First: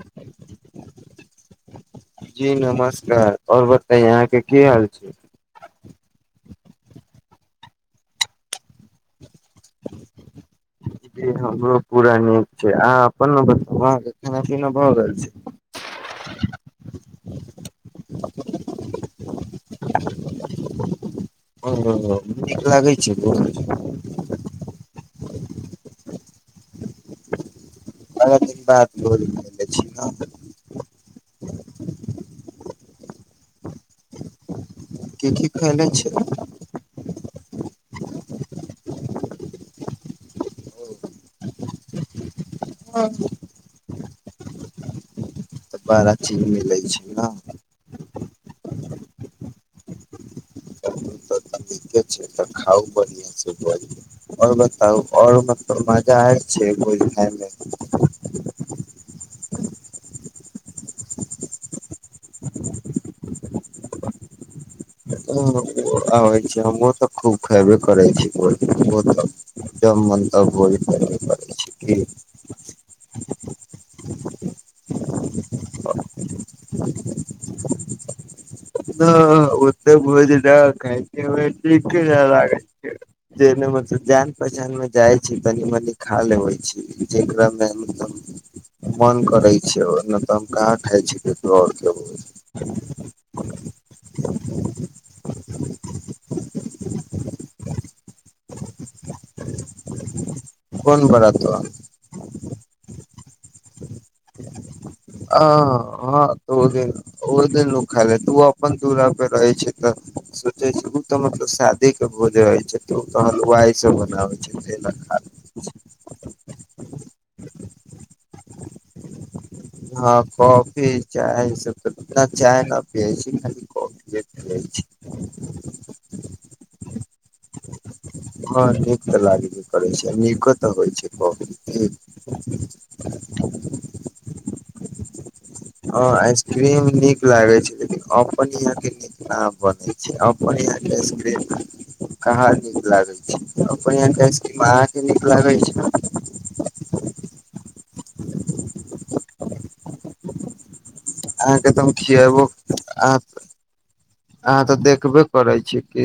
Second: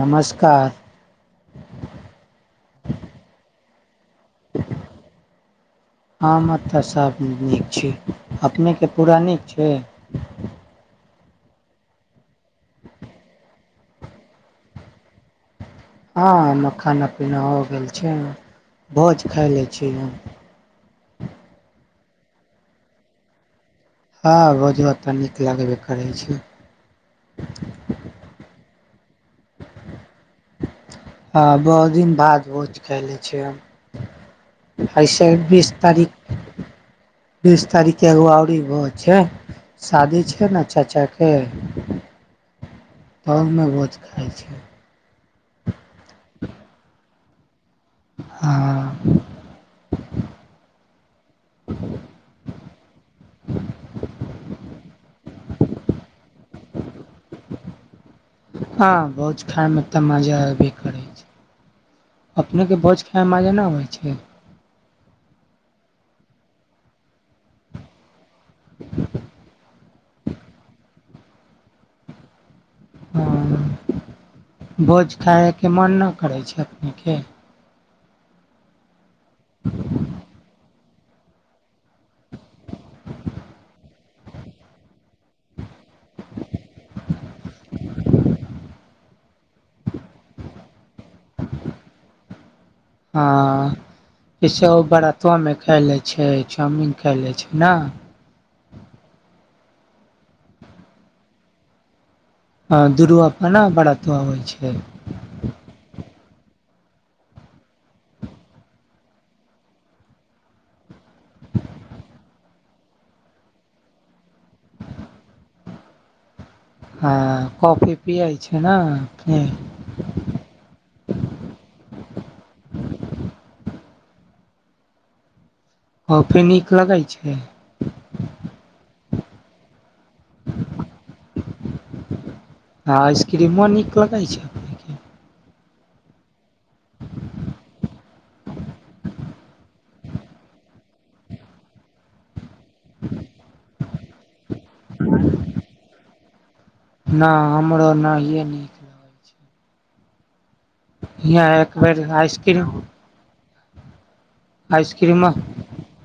नमस्कार जी नमस्कार आओर बताइ अहाँके के की हाल छै तऽ सभ नीक छै [inaudible] अपनेके पूरा नीक छैय जी हमरो पूरा नीक छै अहाँ अपन न बताउ आहा के खाना पीना भऽ रहल छै हँ खाना पीना हो गेल छै भोज खाय ले चीना [inaudible] ओ नीक लागै छै भोज लागबे करै छैय बाड़ा दिन बाद भोज खायले छी हँ बहुत दिन बाद भोज खाइलै छी एइसे की की बीस खैले छी तऽ तारीख बीस तारीख के एगो औड़ी भोज छै शादी छै न चाचा के ह [inaudible] तब न भोज खाइ छैय तऽ बड़ा चीज मिलै छै न हां ठीके छै तऽ खाउ बढ़िया से भोज और बताउ और मतलब मजा आय छै भोज खाइमे हां भोज खाय मे तऽ मजा अबै करै छै अपनेे के भोज खाय मे मजा नहि अबइ छै ओ आबै छै [inaudible] हमहु तऽ खूब खेबे करै छी त जब मन तब भोज खाएबे करै छी की हँ भोज खायके मन नहि करै छै अपनेके ह ओ तऽ भोज क लागै छै जे [inaudible] जान पहचान मे जाइ छै तनी मनी खा लेबै छै जेकरा मे मत मन करै छै ओ नैय तऽ हम कहाँ खाइ छी ककरो आओर के भोज हँ जैसे ओ बरातआमे खाए लै छै चाऊमीन खाए लै छै न कोन बरातआ में ह दूरुआ अपना [inaudible] पड़त होइ छै [inaudible] आ हँ ओ ओखा ले त [inaudible] ओ अपन दुरा प रहै छै तऽ सोचे छै ओ तऽ मतलब शादी के भोज रहै छै तऽ ओ तऽ हलुवाय से बनाबै छै अच [inaudible] हँ कॉफी पियै छै न हँ कॉफी चाय सब चाय न पिय छी खाली कॉफिए [inaudible] ओफी नी करैय छै हँ ठीक तऽ [inaudible] लागबे करै छै नीको [inaudible] तऽ होइ छै ब ठ आइस्क्रीमो नीक लगे छै [inaudible] ह आइसक्रीम नीक लागे छै लेकिन अपन यहा के नीक न बनै छै अपन यहाँ के आइसक्रिम कहाँ नीक लागै छै अपन यहा के आशस्क्रिम अहाँ के नीक लागै छै न हमरो न या निक हियाँ अहाँ एक के त हम बेर खिबो आइसक्रीम अह अहाँ तऽ देखबे आइसक्रीम करै छी कि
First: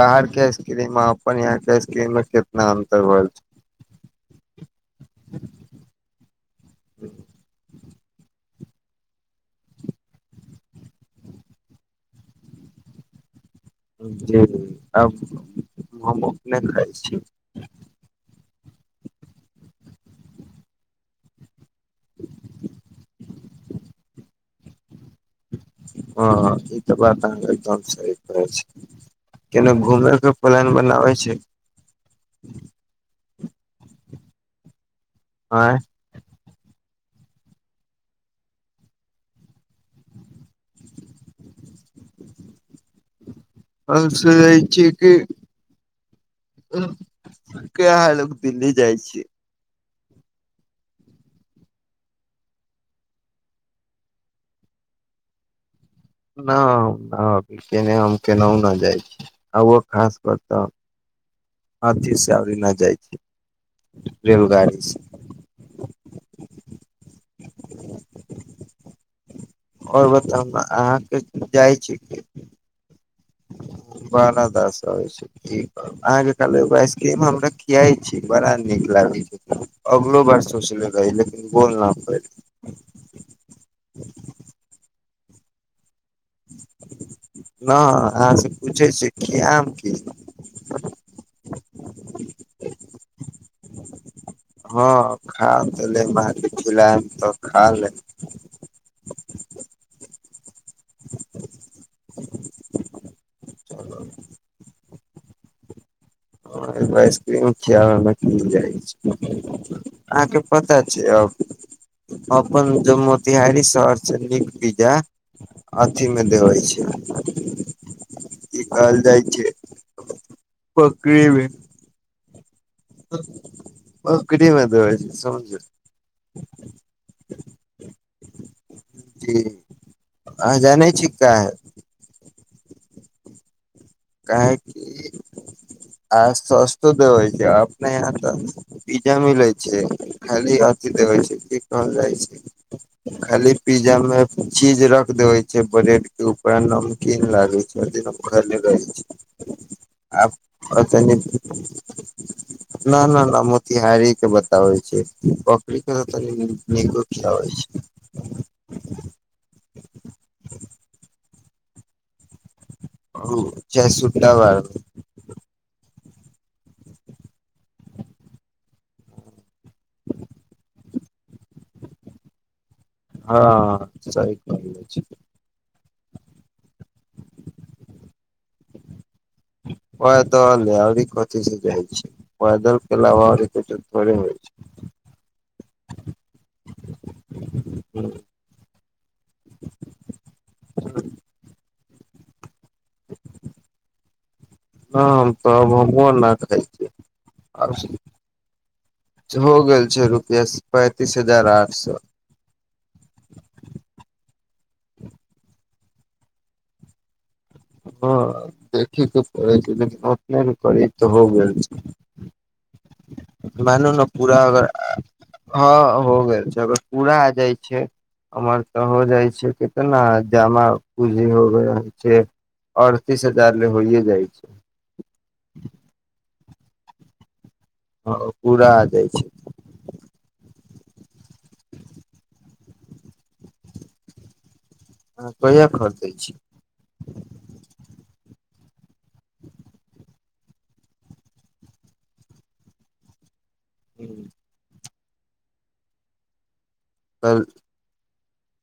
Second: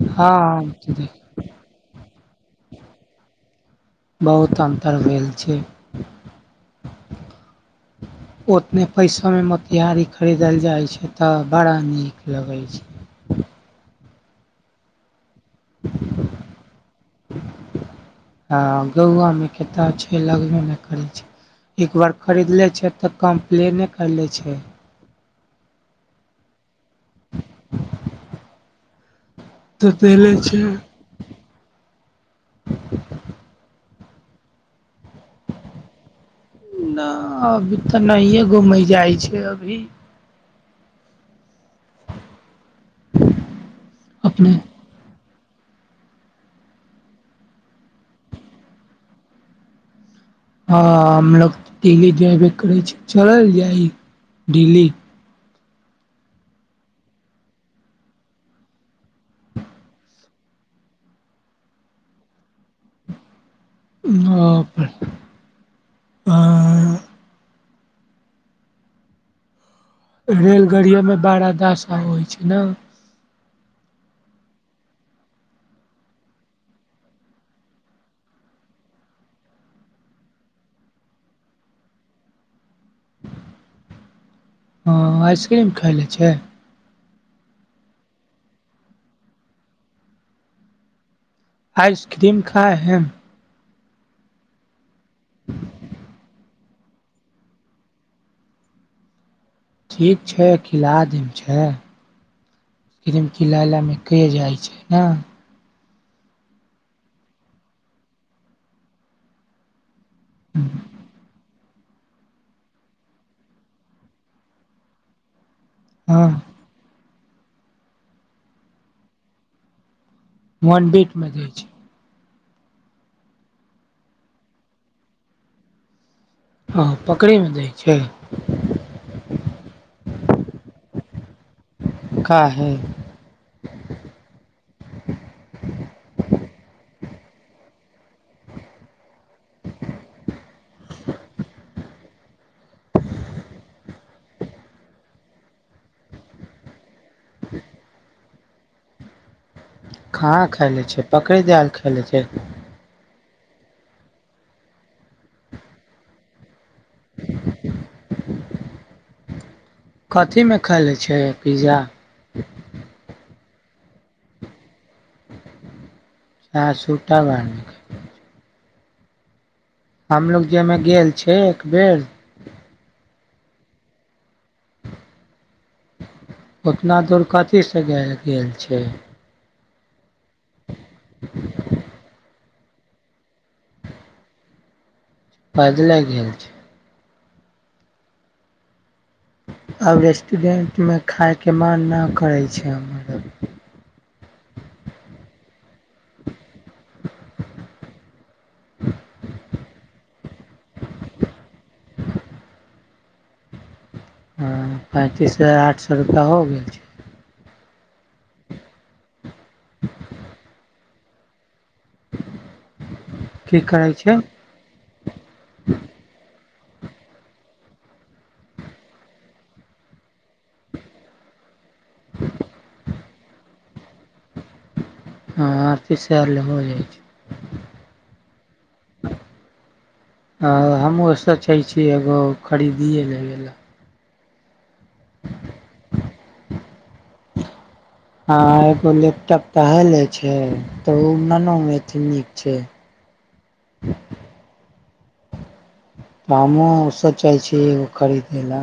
बाहर के हँ आइसक्रीम अपन यहााँ के आइसक्रीम मे कितना अन्तर भेल छै बहुत अन्तर भेल छै [inaudible] ओतने पैसा मे मोतिहारी खरीदल जाइत छै तऽ बड़ा नीक लगै छै [inaudible] जी अब हम अपने खाइ छी हँ गौआमे कतेक छै लगबमे करै छै एकबार खरीद लै छै तऽ कम्प्लेने कर ले छै हँ ई तऽ बात आहा एकदम सही कहै छै केने तऽ घुमे देले के छै प्लन बनाब छै आँइ ना अभी तऽ नहिए घूमै जाइ छै अभी आस अपने जाइ छै कि क्या आहा लोक दिल्ली जाय छी हँ हमलोग दिल्ली जेबे करै छी चलल जाइ दिल्ली न हम नइ अभी हम केन्हु ना जाइ छी आो खास कर त आथी सेावरी न जाइ छै आ आ आओर बताउ न आहा बारा दशा होइ छै ने ह [inaudible] बारा दसा होय छै की कहु अहाँ के कहल एगो आइसक्रीम हमरा खिया छी बड़ा नीक अगलो बार सोचले रही लेकिन बोल न पइली ह आइसक्रीम खायले [inaudible] नय अहाँ से पूछै छिय की आम की आइसक्रीम खा हे हँ खा त लेम आहा के खिलैम त खा लेम ठीक छै खिला देब छै फिलम क लालामे कहि जाइ छै ने आइसक्रीम खियाबमे की जाइ छै अहाँ के पता छै यौ अपन जे मोतिहारी शहर छै नीक विजा अथि हँ मे देवै छै की कहल जाइ छै वन बीट मे जाइ छै बकरी मे दबै छै समझू हँ पकडरी मे दैके छै जी आहा जानय छी काहै काहे काहे की आ सस्तो दे होइ छै अपने य तऽ किया मिलै छै खाली अथी देबै छै की कहल जाइ छै खाली पिज्जा में चीज रख देवे छै ब्रेड के ऊपर नमकीन लागे छै घर ल गै कहाँ खाय [unintelligible] ले आता छै पकड़े जाल खाय ले छै न न न [unintelligible] मोतिहारी के बताबै छैइ बकरी के तनी नीको खियाबैइ छैइ [inaudible] कथीमे खाय लै छैय पिज्जा अउ चय सुुट्टा बार मे आहां सुट्टा बार हमलोग जेमे गेल छैय एक बेर हां सही कहलअई अछि उतना दूर कथीसे गेल गेल छैइ पता नई अभी कथी से जाइ छैइ पैदल [unintelligible] पला वावर क त रे होइ छै पैदले गेल छैय ह्म [inaudible] अब रेस्टरेंट मे खाय के मन न करै छै अब [inaudible] [unintelligible] हँ हम त हमु ना खायछी हो गेल छैइ रुपैआ पैंतीस हजार आठ सए [inaudible] हूंअ् पैंतीस हजार आठ सए रुपैआ हो गेल छैइ हां देखे के पड़ै छैइ लेकिन ओतना के करीब तऽ हो गेल छैइ की मानू करे ने छै पूरा अगर हँ हो गेल अगर पूरा आ जाइ छैइ उम्हर तऽ हो जाइ छैइ केतना जामा पूँजी होबऽह छे अड़तीस हजार ले होइए जाइ छैइ हां अड़तीस हजार आर ले हो जा छैइ हंअ् पूरा आ जाइ छैइ हमहूँ सोचैइ छीअइ एगो खरीदिए लबेला हां कहिया खरीदै छी हं एगो लैपटॉप कहले छे तऽ ओ ननू मेथ नीक छै ह्म [inaudible] हामो सोचै कल छी एगो खरीदय ला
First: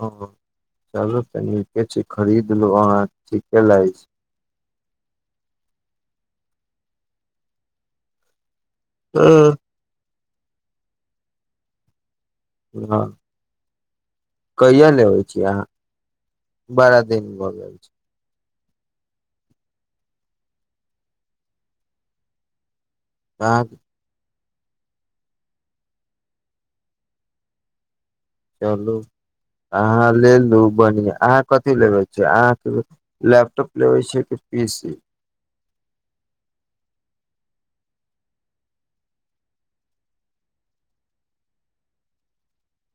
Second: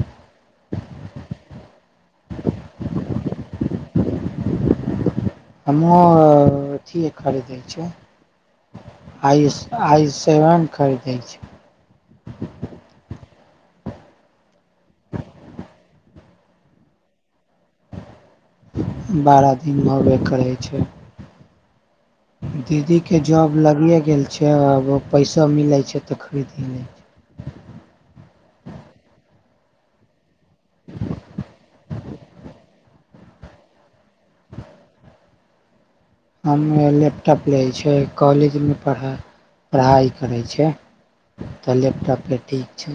हँ चलू तऽ नीके छैइ खरीदलू अहाँ ठीके लहैछइ हमू अथिए खरीद छैइ छै आइस आइस तै आम खरीदै छै हँ कहिया लेबैइ छी अहाँ बारा दिन भ गेल छै बारह दिनमे होबय करैय छै दीदी के जॉब अहाँ लगिेए गेल छै आब पैसो मिलैय छै तऽ खरीद लिय छ चलू अहाँ लेलू बन्हिआ अहाँ कथी लेबै छियै अहाँके लैपटॉप लेबै छियै कि ईसी हम लैपटॉप लै छैय कॉलेजमे पढ़ाइ पढ़ाई करैय छै तऽ लैपटॉपे ठीक छै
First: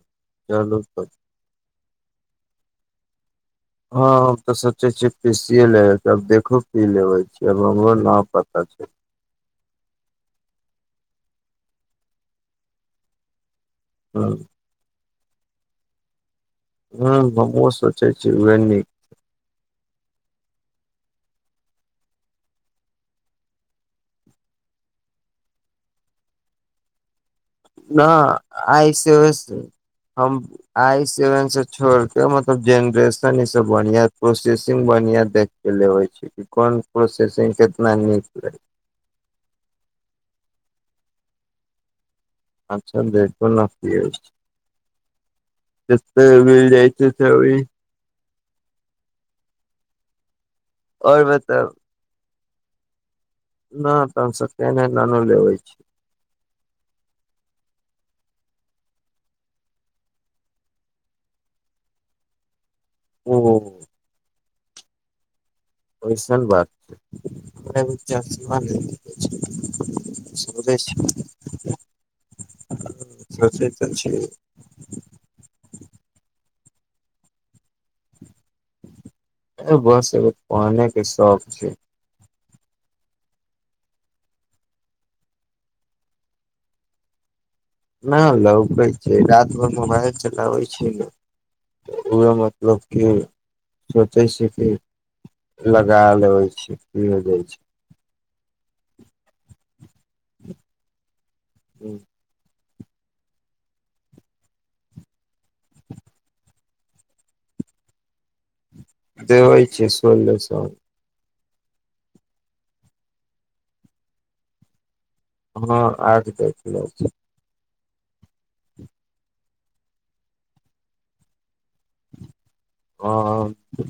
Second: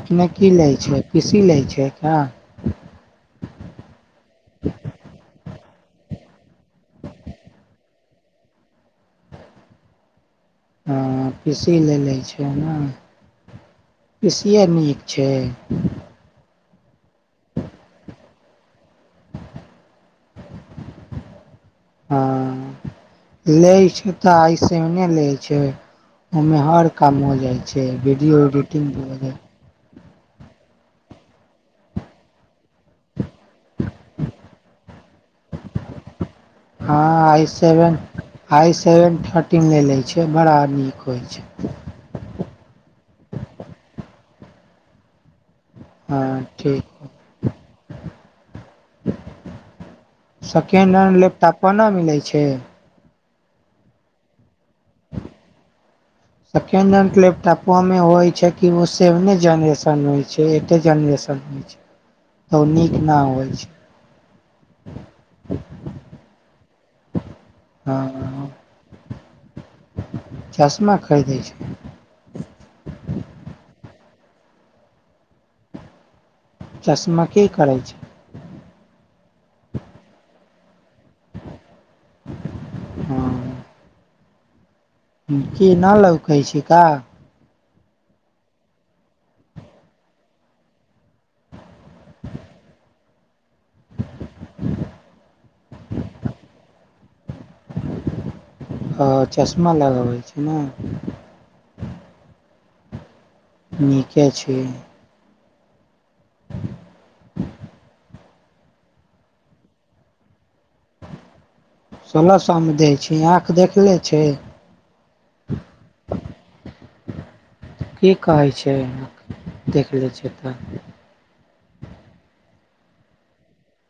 अपने की लै चलू तऽ छै पीसी लै छै का हँ हम तऽ सोचै छियै पसियए लेबे के अब देखो की लेबै छी अब हमरो न पता छै हँ पीसी ले लै छै ना ह पीसए नीक छैय ह हम ओ सोचै छी उह ने [unintelligible] हँ ले छै तऽ ऐसे ओने ले छै ओमे हर काम हो जाइ छै न वीडियो एडिटिंग आइ भी से हो जाइ होस हम आई सेवन से छोड़ के मतलब जेनरेस सब बढ़िया प्रोसेसिंग बढ़िया देख के लेवे छै कोन हँ आइ प्रोसेसिंग केितना सेवन निक ल [unintelligible] आइ सेवन थर्टीमे ल लै छै बड़ा नीक होइ छै अच्छा देखु ने जते हँ मिल ठीक जाइ त छै अभी सेकेंड हैंड आओर लैपटॉप बताउ कोना मिलै छै न तन हम सेकेंड हेंड नहि नान लेबै छै सेकेंड हेंड लेपटॉपमे होइ छै कि ओ सेवन जनरेशन हो छैन अते जेंरेसण नीक ना ओ होय छै ओहिसन बात छै हँ चश्मा खरीदै छै सोचै त छियै [unintelligible] चश्मा के करै छै बस एगो पहने के शौक छै हँ की नहि लौकै छै का न लोके छै रति भर मोबाइल चलाबै छै ने ओए मतलब कि सोचै छै कि लगा लेबै छी जाइ आ चश्मा लगाबै छी ने छै नीके छी दे होइ छै सोलह सो सोलह सो मे दै छै आँख देखले छै हँ आज देख ल छै की कहै छै एहिमे देख लै छैय तऽ हा हाँ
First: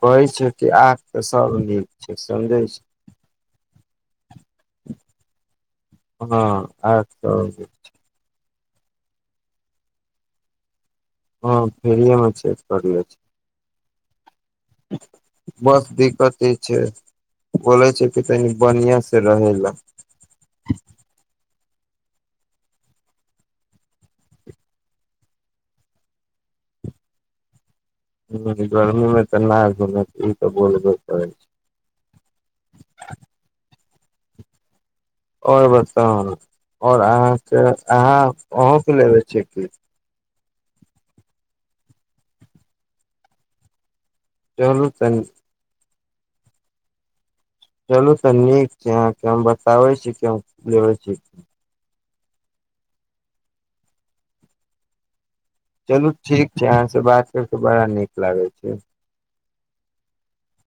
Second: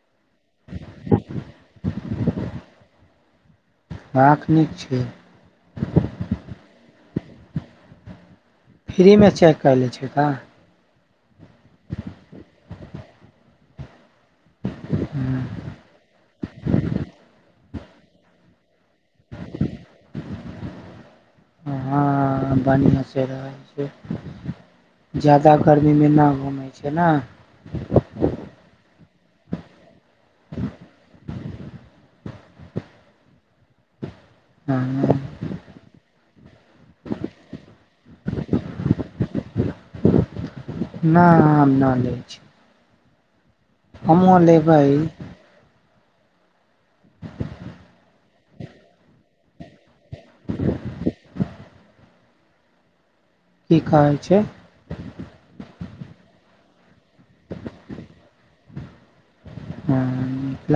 कहै छै कि आख तऽ सभ नीक छै समझै छै राख नीक छै हँ आँख सब फ्रीमे चेक कऽ लै छिय तऽ हँ फिरि मे चेक करले छै बस दिक्कत ई छै बोलै छै कि तनि बढिया से रहै ला हँ बढिया से रहै छै ज्यादा गर्मी मे ना घूमै छै ना ह गर्मी मे तऽ नहि घुमे ई तऽ बोलबे करै छै हँ बर्तन ओर अह अहाँ अह लेबे छ क ना हम ना लै छियै हम हूँ चलू लेबैय तऽ कें बताबै छी के लेबे छी की कहै छै चलू ठीक छै अहाँ से बात करि कऽ बड़ा नीक लागै छै ह